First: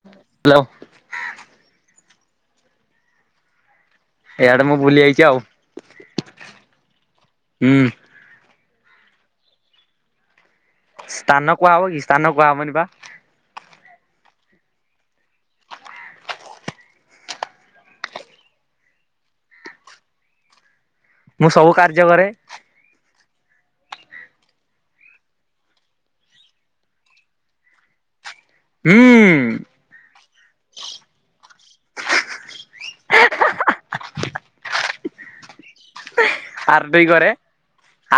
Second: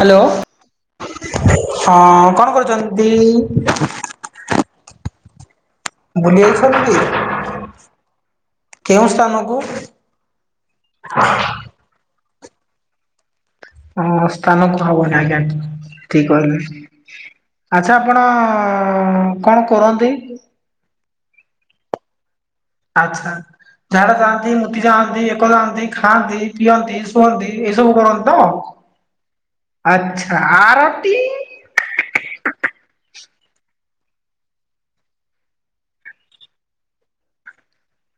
Hello hello ହଁ କଣ କରୁଚନ୍ତି? ଏଇଆଡେ ମୁଁ ବୁଲିଆଇଛି ଆଉ। ବୁଲି ଯାଇଛନ୍ତି ହୁଁ କେଉଁ ସ୍ଥାନକୁ? ସ୍ଥାନ କୁହା ହବକି ସ୍ଥାନ କୁହା ହବନିବା? ହଁ, ସ୍ଥାନ କୁହା ହବନି ଆଜ୍ଞା, ଠିକ୍ କହିଲେ। ଆଚ୍ଛା ଆପଣ-ଅ କଣ କରନ୍ତି? ମୁଁ ସବୁ କାର୍ଯ୍ୟକରେ। ଆଚ୍ଛା। ଝାଡା ଯାଆନ୍ତି, ମୁତି ଯାଆନ୍ତି, ଏକ ଯାଆନ୍ତି, ଖାଆନ୍ତି, ପିଅନ୍ତି, ଶୁଅନ୍ତି, ଏଇସବୁ କରନ୍ତି ତ! ହୁଁ। ହୁଁ। ଆଚ୍ଛା, ଆରଟି? ଆରଟି କରେ,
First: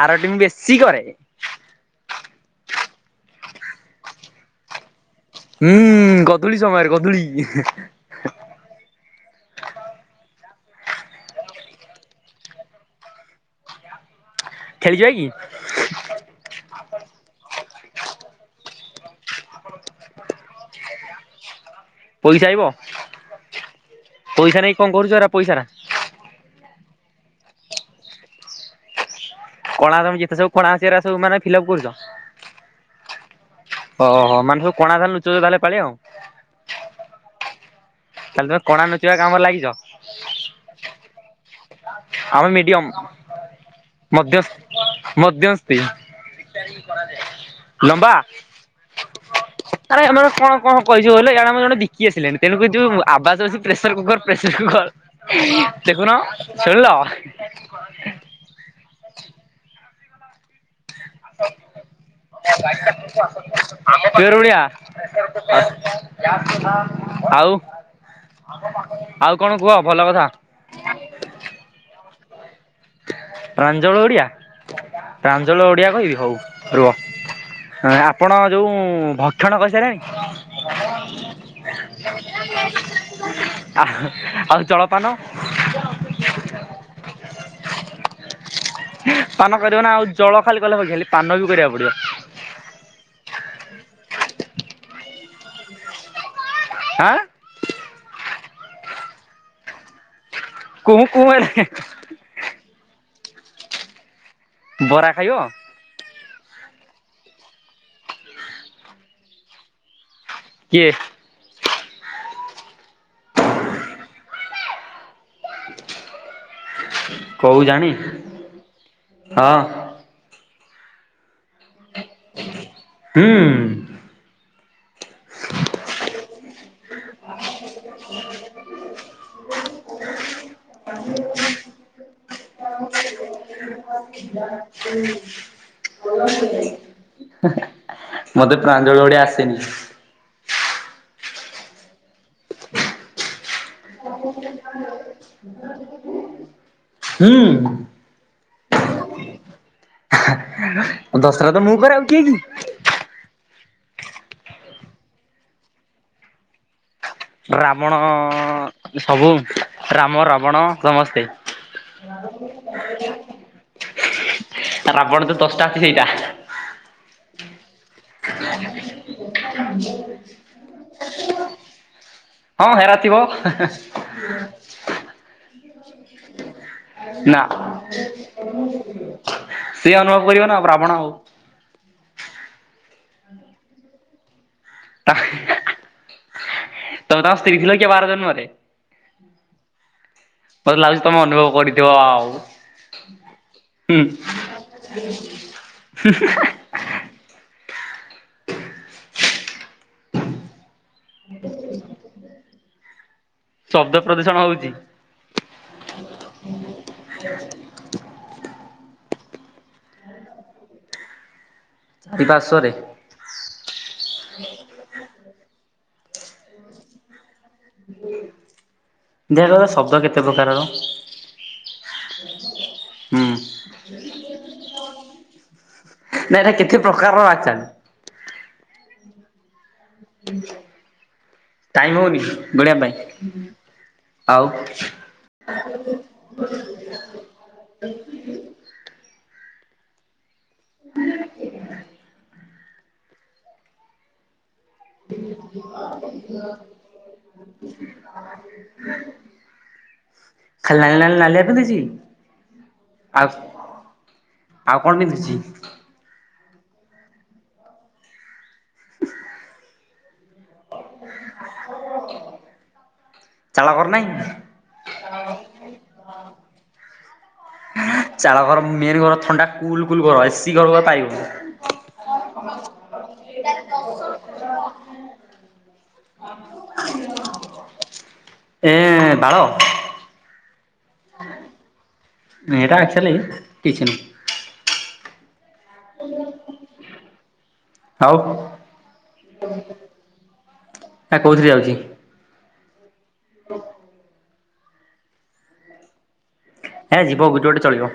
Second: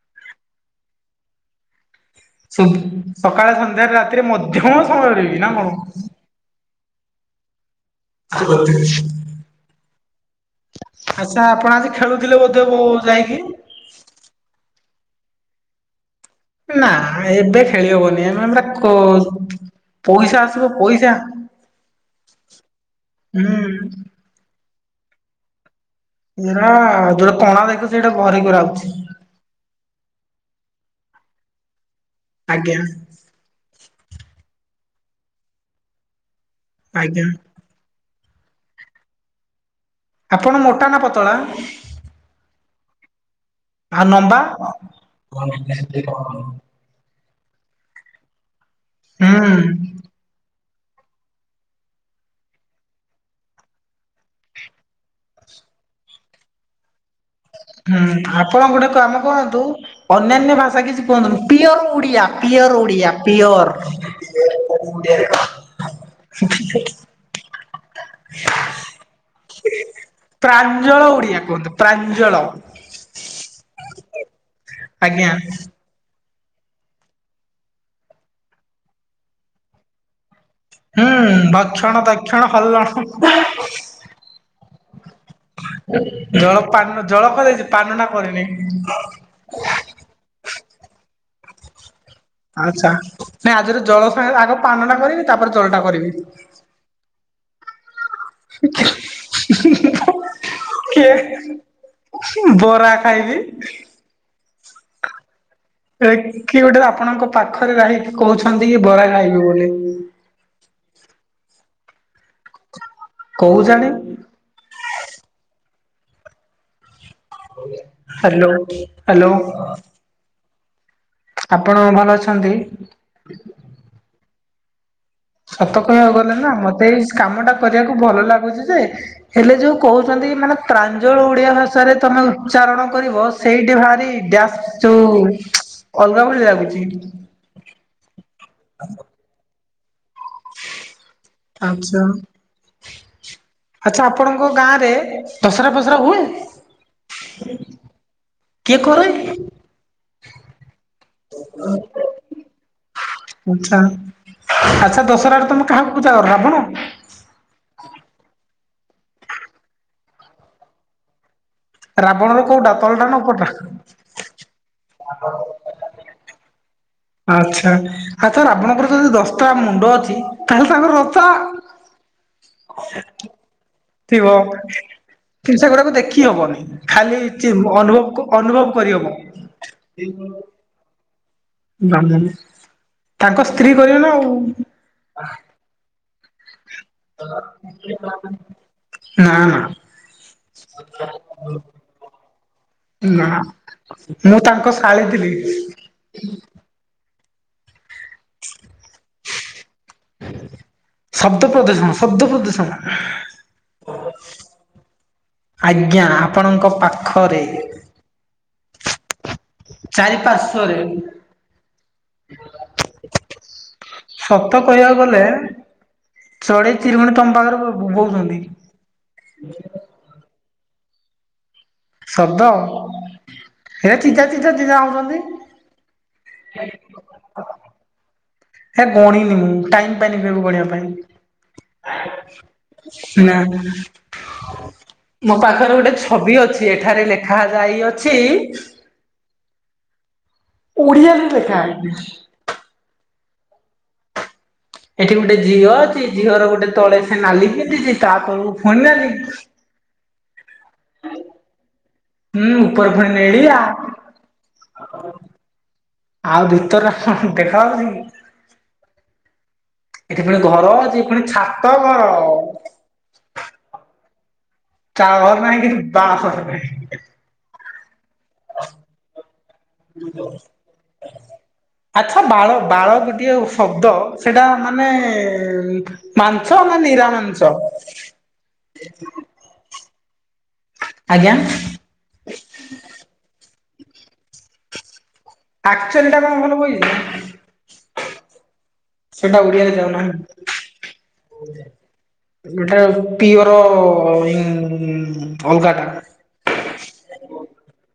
ଆରଟି ମୁଁ ବେଶୀ କରେ। ସୁବ୍ ସକାଳେ ସନ୍ଧ୍ୟାରେ ରାତିରେ ମଧ୍ୟ ସମୟରେ ବି ନା କଣ? ଧୂଳି ସମୟରେ ଗଧୁଳି-ଇ ହିଁ। [inaudible] ଆଚ୍ଛା, ଆପଣ ଆଜି ଖେଳୁଥିଲେ ବୋଧେ ବୋ ଯାଇକି? ଖେଳିଯିବାକି? ନା ଏବେ ଖେଳି ହବନି। ଏମାନେ ଟା କୋଜ୍ ପଇସା ଆସିବ ପଇସା। ପଇସା ଆଇବ? ହୁଁ ପଇସା ନେଇ କଣ କରୁଛ ଏରା ପଇସାରା? ଏଇରା ଯୋଉରା କଣା ଦେଖୁଛି, ସେଇଟା ଭରିକରାହଉଛି। କଣା ତମେ ଯେତେ ସବୁ କଣା ଅଛି, ଏରାସବୁ ମାନେ ଫିଲପ୍ କରୁଛ। ଆଜ୍ଞା। ଓହୋ! ମାନେ ସବୁ କଣା ତାହେଲେ ଲୁଚଉଛ ତା, ହେଲେ ଏପାଳି ଆଉ। ଆଜ୍ଞା। ତା, ହେଲେ ତମେ କଣା ନୁଚେଇବା କାମରେ ଲାଗିଛ। ଆପଣ ମୋଟା ନା ପତଳା? ଆମେ ମିଡିୟମ୍। ଆଉ ନମ୍ବା? ଲମ୍ବା! ହୁଁ। ଆରେ ଆମ କଣ କଣ କହିଛୁ, କହିଲ? ଇଆଡେ ଆମର ଜଣେ ବିକି ଆସିଲେଣି ତେଣୁ କରି ଯୋଉ ଆବାଜ ଅଛି, ପ୍ରେସର୍ କୁକର୍ ପ୍ରେସର୍ କୁକର୍! ଦେଖୁନ ଶୁଣିଲ! ହୁଁ, ଆପଣ ଗୋଟେ କାମ କରନ୍ତୁ, ଅନ୍ୟାନ୍ୟ ଭାଷା କିଛି କୁହନ୍ତୁନି। Pure Odia, pure Odia, pure pure Odia ଆଉ, ଆଉ କଣ କୁହ, ଭଲକଥା? ପ୍ରାଞ୍ଜଳ ଉଡିଆ କୁହନ୍ତୁ ପ୍ରାଞ୍ଜଳ। ପ୍ରାଞ୍ଜଳ ଓଡିଆ, ଆଜ୍ଞା ପ୍ରାଞ୍ଜଳ ଓଡିଆ କହିବି ହଉ। ରୁଅ। ଆପଣ ଯୋଉଁ ଭକ୍ଷଣ କରିସାରିଲେଣି? ହୁଁ, ଭକ୍ଷଣ ତକ୍ଷଣ ହଲ। [inaudible] ଆଃ, ଆଉ ଜଳପାନ? ଜଳ ପାନ୍ ଜଳକ ଦେଇଚ଼ି, ପାନଟା କରିନି। ପାନ କରିବ ନା ଆଉ, ଜଳ ଖାଲି କଲେ ହବକି! ହେଲେ ପାନ ବି କରିଆକୁ ପଡିବ। ଆଚ୍ଛା, ନାଇଁ ଆଜିର ଜଳ ସାଙ୍ଗରେ ଆଗ ପାନଟା କରିବି, ତା'ପରେ ଜଳଟା କରିବି। ଆଁ? [inaudible] କୁହୁଁ କେ କୁହୁଁ ହେଲେ ବରା ଖାଇବି। ବରା ଖାଇବ? ଏ କିଏ ଗୋଟେ ଆପଣଙ୍କ ପାଖରେ ଯାହିକି କହୁଚନ୍ତି ଇଏ ବରା ଖାଇବେ ବୋଲି। କିଏ? କୋଉଚନ୍ତି? କୋଉ ଜାଣି ହ୍ୟାଲୋ ହ୍ୟାଲୋ ଅଃ। ଆପଣ ଭଲ ଅଛନ୍ତି? ହୁଁ। ସତ କହିଆକୁ ଗଲେ ନା ମତେ ଏଇ କାମ ଟା କରିଆକୁ ଭଲ ଲାଗୁଚି ଯେ ହେଲେ ଯୋଉ କହୁଚ଼ନ୍ତି ମାନେ ପ୍ରାଞ୍ଜଳ ଓଡିଆ ଭାଷାରେ ତମେ ଉଚ୍ଚାରଣ କରିବ ସେ ସେଇଟି ଭାରି ଡ୍ୟାସ୍ ଯୋଉ ଅଲଗା ଭଳି ଲାଗୁଚ଼ି। ମତେ ପ୍ରାଞ୍ଜଳ ଓଡିଆ ଆସେନି। ଆଚା। ଆଚ୍ଛା ଆପଣଙ୍କ ଗାଁ ରେ ଦଶମରା ପସରା ହୁଏ? କିଏ କରେ? ହୁଁ ଦଶରା ତ ମୁଁ କରେ ଆଉ କେ ମି। ଆଚ୍ଛା ଆଚ୍ଛା ଦଶଅରାରେ ତମେ କାହାକୁ ପୂଜା କରରାବଣ? ରାବଣ ସବୁ ରାମ, ରାବଣ ସମସ୍ତେ। ରାବଣର କୋଉଟା ତଳଟା ନା ଉପରଟା? ରାବଣ ତ ଦଶଟା ହେଇଟା। ଆଛା ଆତ ରାବଣଙ୍କର ଯଦି ଦଶଟା ମୁଣ୍ଡ ଅଛି ତାହେଲେ ତାଙ୍କର ଦଶତା ହଁ ହେରାଥିବ। ଥିବ। ସେଗୁଡାକୁ ଦେଖି ହବନି ଖାଲି ନା। ଅନୁଭବ ଅନୁଭବ କରିହବ। ସିଏ ଅନୁଭବ କରିବ ନା ବ୍ରାହ୍ମଣ। ବ୍ରାମନ ତାଙ୍କ ସ୍ତ୍ରୀ କରିବେ ନା ଆଉ। ଆଃ [unintelligible] ତମେ ତାଙ୍କ ସ୍ତ୍ରୀ ଥିଲା କି ଆର ଜନ୍ମରେ? ନା ନା ମତେ ଲାଗୁଚ଼ି ତମେ ଅନୁଭବ କରିଥିବ ଆଉ। ନା ମୁଁ ତାଙ୍କ ଶାଳୀ ଥିଲି। ହୁଁ ହୁଁ ହାଃ। [inaudible] ଶବ୍ଦ ପ୍ରଦୂଷଣ ଶବ୍ଦ ପ୍ରଦୂଷଣ। ଶବ୍ଦ ପ୍ରଦୂଷଣ ହଉଚି। ଆଜ୍ଞା ଆପଣଙ୍କ ପାଖରେ ଚାରି ପାର୍ଶ୍ଵରେ ଏଇ ପାର୍ଶ୍ଵରେ ସତ କହିଆକୁ ଗଲେ ଚଢେଇ, ଚିରୁଗୁଣି ତମ ପାଖରେ ବ ଦେଖୁଆ କହିଲ ଶବ୍ଦ କେତେ ପ୍ରକାରର? ଶବ୍ଦ ହୁଁ ଏ ଚି ଚା, ଚି ଚା, ଚି ଚା ହଉଚ଼ନ୍ତି। ନାଇଁ ଏଟା କେତେ ପ୍ରକାରର ଆଚ଼ା? ହେ ଗଣିନି ମୁଁ ଟାଇମ୍ ପାଇଁନିତାକୁ ଗଣିଆ ପାଇଁ। ଟାଇମ ହଉନି ଗଣିଆ ନା। ପାଇଁ ଆଉ। ମୋ ପାଖରେ ଗୋଟେ ଛବି ଅଛି ଏଠାରେ ଲେଖା ଯାଇଅଛି ଓଡିଆରେ ଲେଖା ଆଇଚି। ଏଠି ଗୋଟେ ଝିଅ ଅଛି, ଝିଅର ଗୋଟେ ତଳେ ସେ ନାଲି ପିନ୍ଧିଛି, ତା ତଳକୁ ଫୁଣି ନାଲି ଖାଲି ନାଲି ନାଲି ନାଲିଆ ପିନ୍ଧିଚି ହୁଁ ଉପରେ ପୁଣି ଆଉ। ନେଳିଆ ଆଉ କଣ ପିନ୍ଧିଛି? ଆଉ ଭିତର ହୁଁ ହୁଁ ଦେଖାଯାଉଛି କି? ଏଠି ପୁଣି ଘର ଅଛି ପୁଣି ଛାତ ଘର। ଚାଳ ଘର ନାହିଁ? ଚାଳ ଘର ନାହିଁ କି ବାସଠି ନାହିଁ। ଚାଳ ଘର ମେନ ଘର ଥଣ୍ଡା କୁଲ କୁଲ ଘର ଏସି ଘର ପାଇବୁ। ଆଚ୍ଛା ବାଳ! ବାଳ! ଗୋଟିଏ ଶବ୍ଦ ସେଟା ମାନେ? ମାଂସ ନା ନିରା ମାଂସ? ଏଁ ବାଳ ଆଜ୍ଞା। ଏଟା ଆକଚ୍ୟୁଲି କିଛି ନୁହଁ। ଆକ୍ଚଲିଟା କଣ ଭଲ କହିବି। ଆଉ ସେଟା ଓଡିଆରେ ଆ କୋଉଥିରେ ଯାଉନାହାନ୍ତି। ଯାଉଛି ଏଟା ପିଉରୋ ଇଁ ଭଗାଂଟା। ହେ ଯିବ ଭିଡ଼ିଓଟି ଚଳିବ।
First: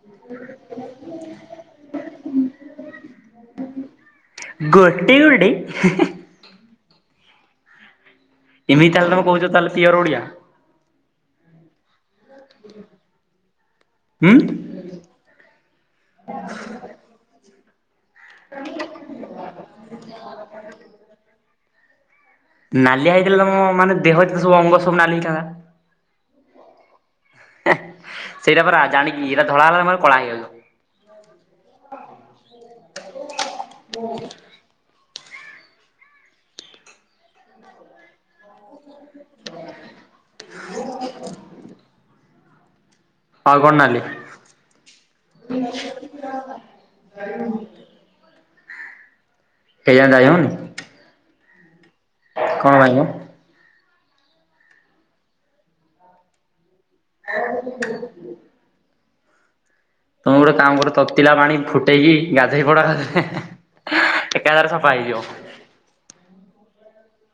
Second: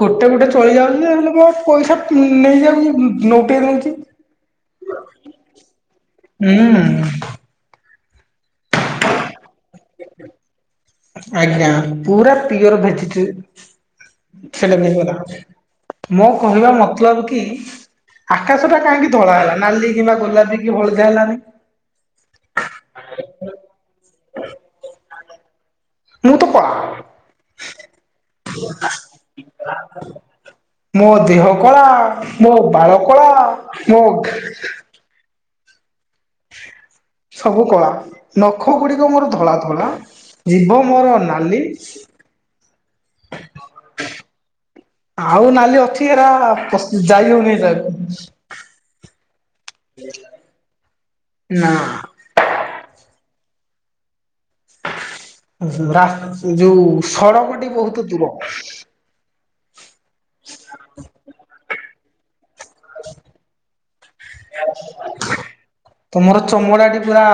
ଗୋଟେ ଗୋଟେ ଚଳି ଯାଉଛି ଯେ ହେଲେ କ ପଇସା ଉଁ ନେଇଯାଉଛି ଉଁ ନୋଉଟେଇ ଦଉଛି। ଗୋଟିଏ ଗୋଟେ ହୁଁ। ଏମିତି ତାହେଲେ ତମ କହୁଛ ତାହେଲେ ପିଓର ଓଡିଆ। ଆଜ୍ଞା ପୁରା ପିଓର ଭେଜିଟ୍ ହୁଁ। ସେଟା ବାହାରି ଗଲା। ମୋ କହିବା ମତଲବ କି? ଆକାଶ ଟା କାହିଁକି ଧଳା ହେଲା ନାଲି କିମ୍ବା ଗୋଲାପୀ କି ହଳଦିଆ ହେଲାନି? ନାଲିଆ ହେଇଥିଲେ ତମ ମାନେ ଦେହ ଯେତ ସବୁ ଅଙ୍ଗ ସବୁ ନାଲି ହେଇଥାନ୍ତା। ମୁଁ ତ କଳା। ସେଇଟା ପରା ଜାଣିକି ଏଇଟା ଧଳା ହେଲା ମୋର କଳା ହେଇଯାଉ। ମୋ ଦେହ କଳା, ମୋ ବାଳ କଳା ମୋ [unintelligible] ସବୁ କଳା, ନଖ ଗୁଡିକ ମୋର ଧଳା ଧଳା ଜିଭ ମୋର ନାଲି। ଆଉ କଣ ନାଲି? ଆଉ ନାଲି ଅଛି ଏରା ପଶି ଯାଇ ହଉନି ଏ ଜାଗା କୁ। କେଜାଣି ଯାଇ ହଉନି ନା। କଣ ଆଣିମୁ? ରା ଯୋଉ ସଡ଼କଟି ବହୁତ ଦୂର। ତମେ ଗୋଟେ କାମ କର ତତିଲା ପାଣି ଫୁଟେଇକି ଗାଧେଇ ପଡ। ଏକା ଥରେ ସଫା ହେଇଯିବ। ତମର ଚମଡ଼ାଟି ପୁରା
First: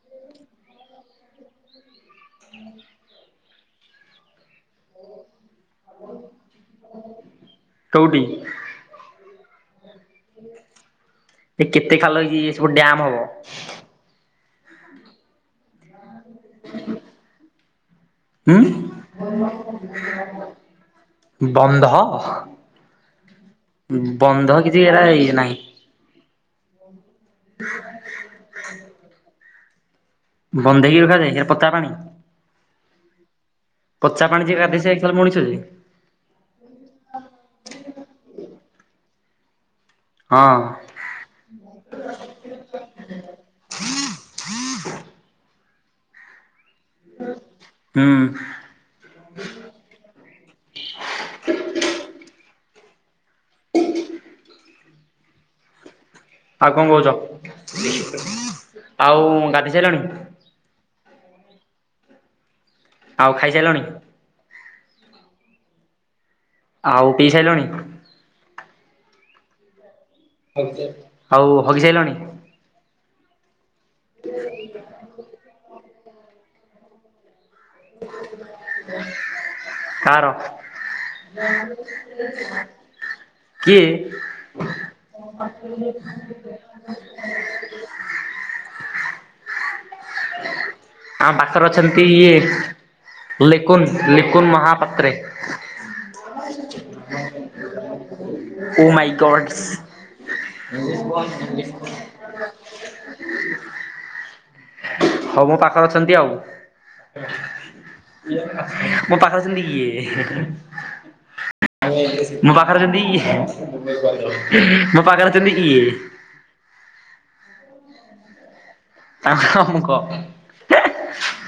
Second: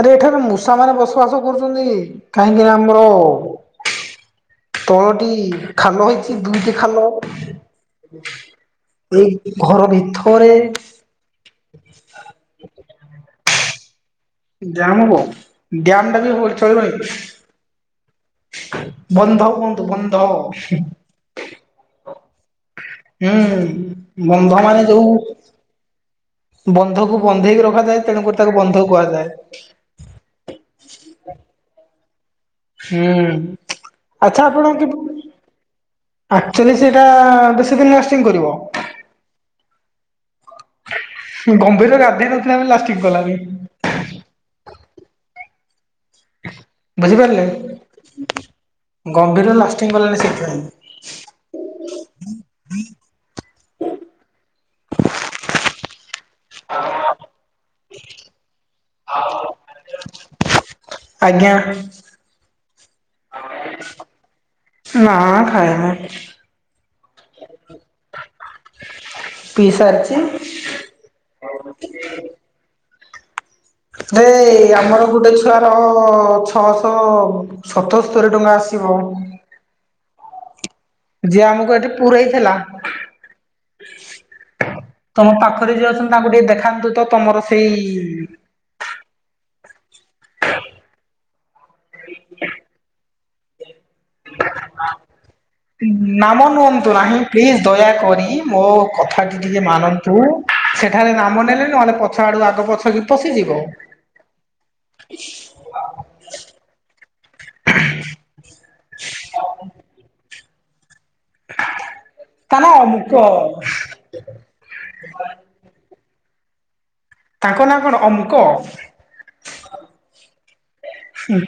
ଆରେ ଏଠାରେ ମୂଷା ମାନେ ବସବାସ କରୁଛନ୍ତି, କାହିଁକି ନା ଆମର ତଳଟି ଖାଲ ହେଇଛି ଦୁଇଟି ଖାଲ। କୋଉଠି? ଏଇ ଘର ଭିତରେ। ସେ କେତେ ଖାଲ ହେଇକି ଏ ସବୁ ଡ୍ୟାମ ହବ। ଡ୍ରାମ ହବ ଡ୍ୟାମ ଟା ବି ହୋ ଚଳିବନି। ହୁଁ ବନ୍ଧ କୁହନ୍ତୁ ବନ୍ଧ। ହୁଁ ବନ୍ଧ ବନ୍ଧ କିଛି ମାନେ ଏରା ଯୋଉ ଇଏ ନାହିଁ। ବନ୍ଧ କୁ ବନ୍ଧେଇକି ରଖାଯାଏ ତେଣୁକରି ତାକୁ ବନ୍ଧ କୁହାଯାଏ। ବନ୍ଧେଇକି ରଖାଯାଏ ସେ ପତା ପାଣି? ହୁଁ ପଚା ଆଚ୍ଛା ପାଣି ଯେ ଆପଣ ଗାଧେ କି ସେ ମଣିଷ ଯେ। ଆକ୍ଚୁଆଲି ସେଇଟା ବେଶୀ ଦିନ ଲାଷ୍ଟିଂ କରିବ। ହଁ। ଗମ୍ଭୀର ଗାଧେଇ ନଥିଲା ବୋଲି ଲାଷ୍ଟିଙ୍ଗ୍ କଲାନି। ବୁଝିପାରିଲେ ହୁଁ ଗମ୍ଭୀର ଲାଷ୍ଟିଙ୍ଗ୍ କଲାନି ସେଇଥିପାଇଁ। [unintelligible] ଆଉ କଣ କହୁଚ ଆଉ ଗାଧେଇ ସାଇଲଣି? ଆଜ୍ଞା। ଆଉ ଖାଇସାଇଲଣି? ନା ଖାଇ ନୁ। ଆଉ ପିଇ ସାଇଲଣି? ପିଇ ସାରିଚି। ଖାଇଚି ଆଉ ହଗି ସାଇଲଣି? ରେ ଆମର ଗୋଟେ ଛୁଆର ଛଅଶଅ ସତସ୍ତରୀ ଟଙ୍କା ଆସିବ। କାର? ଯିଏ ଆମକୁ ଏଠି ପୁରେଇଥେଲା। କିଏ? ତମ ପାଖରେ ଯିଏ ଅଛନ୍ତି ତାଙ୍କୁ ଟିକେ ଦେଖାନ୍ତୁ ତ ତମର ସେଇ ଆମ ପାଖରେ ଅଛନ୍ତି କିଏ? ଲିକୁନ ଲିକୁନ ମହାପାତ୍ରେ। ନାମ ନୁଅନ୍ତୁ ନାହିଁ ପ୍ଲିଜ୍ ଦୟାକରି ମୋ ଓ ମାଇ କଥାଟି ଗଡସ୍। ଟିକେ ମାନନ୍ ତୁ ସେଠାରେ ନାମ ନେଲେ ନହେଲେ ପଛ ଆଡୁ ଆଗ ପଛ କି ପଶିଯିବ। ହଉ ମୋ ପାଖରେ ଅଛନ୍ତି ଆଉ। ମୋ ପାଖରେ ଅଛନ୍ତି ଇଏ ମୋ ତା ନା ପାଖରେ ଅଛନ୍ତି ଅମୁକ ଇଏ ମୋ ପାଖରେ ଅଛନ୍ତି ଇଏ। ତାଙ୍କ ନାଁ କଣ ଅମ୍ କ? ତାଙ୍କ ନାଁ ଅମ୍ କ। ହୁଁ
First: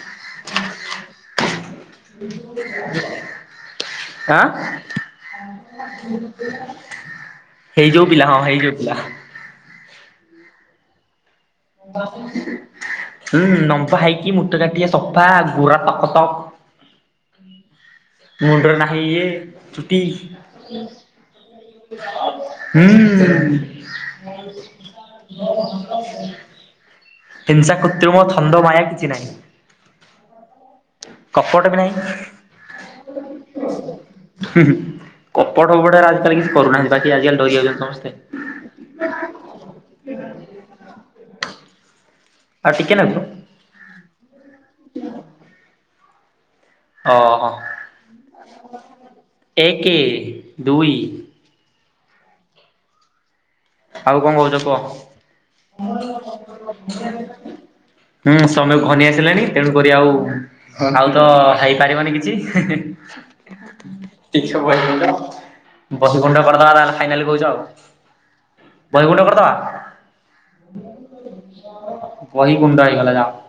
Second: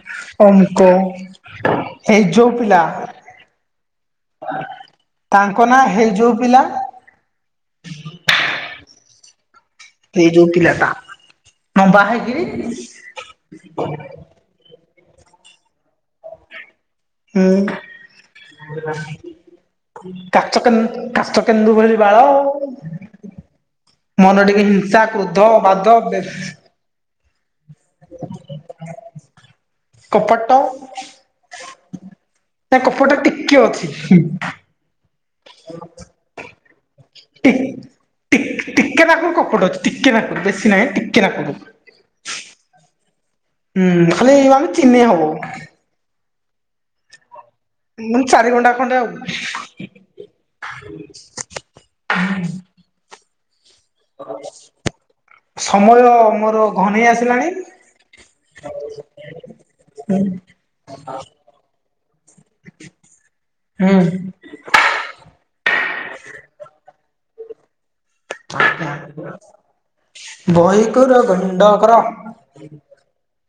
ଅମ୍ ଙ୍କ। ଏଇ ଯୋଉ ପିଲା ଆଁ ତାଙ୍କ ନାଁ ହେଇ ଯଉ ପିଲା। ହେଇଯଉ ପିଲା ହଁ ହେଇଯଉ ପିଲା। କେଇ ଯୋଉ ପିଲା ଟା। ହୁଁ ଲମ୍ବା ହେଇକି ମୁଟ କାଟିିଆ ସଫା ଗୁରା ତକ ତକ୍। ହୁଁ। ମୁଣ୍ଡ ରେ ନାହିଁ ଇଏ ଚୁଟି କାଚ କେ ହୁଁ। କାଚ କେନ୍ଦୁ ଭଳି ବାଳ ମନ ଟିକେ ହିଂସା କ୍ରୋଧ ବାଦ [unintelligible] ହିଂସା କୃତ୍ରିମ ଥନ୍ଦ ମାୟା କିଛି ନାହିଁ। କପଟ କପଟ ନା‌ହିଁ। ହୁଁ ନା କପଟ ଟିକେ ଅଛି ହୁଁ। କପଟ ଫପଟ ହେରା ଆଜିକାଲି କିଛି କରୁନାହାଁନ୍ତି ବାକି ଆଜିକାଲି ଡରି ଯାଉଛନ୍ତି ସମସ୍ତେ। ଟି ଟିକେ ନାକୁ କପଟ ଅଛି ଟିକେ ନାକୁରୁ ବେଶୀ ନାହିଁ ଟିକେ ନାକୁ। ଆଉ ଟିକେ ନାକୁ? ହୁଁ ଖାଲି ଏଇ ଆମେ ଚିହ୍ନି ହବ। ଓହୋ ମାନେ ଚାରି ଘଣ୍ଟା ଖଣ୍ଡେ ଆଉ ଏକେ ଦୁଇ ଆଉ କଣ କହୁଛ କୁଅ? ସମୟ ମୋର ଘନେଇ ଆସିଲାଣି ହୁଁ ସମୟ ଘନୀ ଆସିଲାଣି ତେଣୁ କରି ଆଉ ଆଉ ତ ହେଇପାରିବନି କିଛି ହେ ହେ। [inaudible] ହୁଁ। ଇଛା ହୁଏନି ତ ବସକୁୁଣ୍ଡ କରିଦବା ତାହେଲେ ଫାଇନାଲ କହୁଛ ଆଉ। ବହିଗୁଣ୍ଡ କରିଦବା ବହି କୁର ଗୁଣ୍ଡ କର। ବହି ଗୁଣ୍ଡ ହେଇଗଲା ଯାଅ।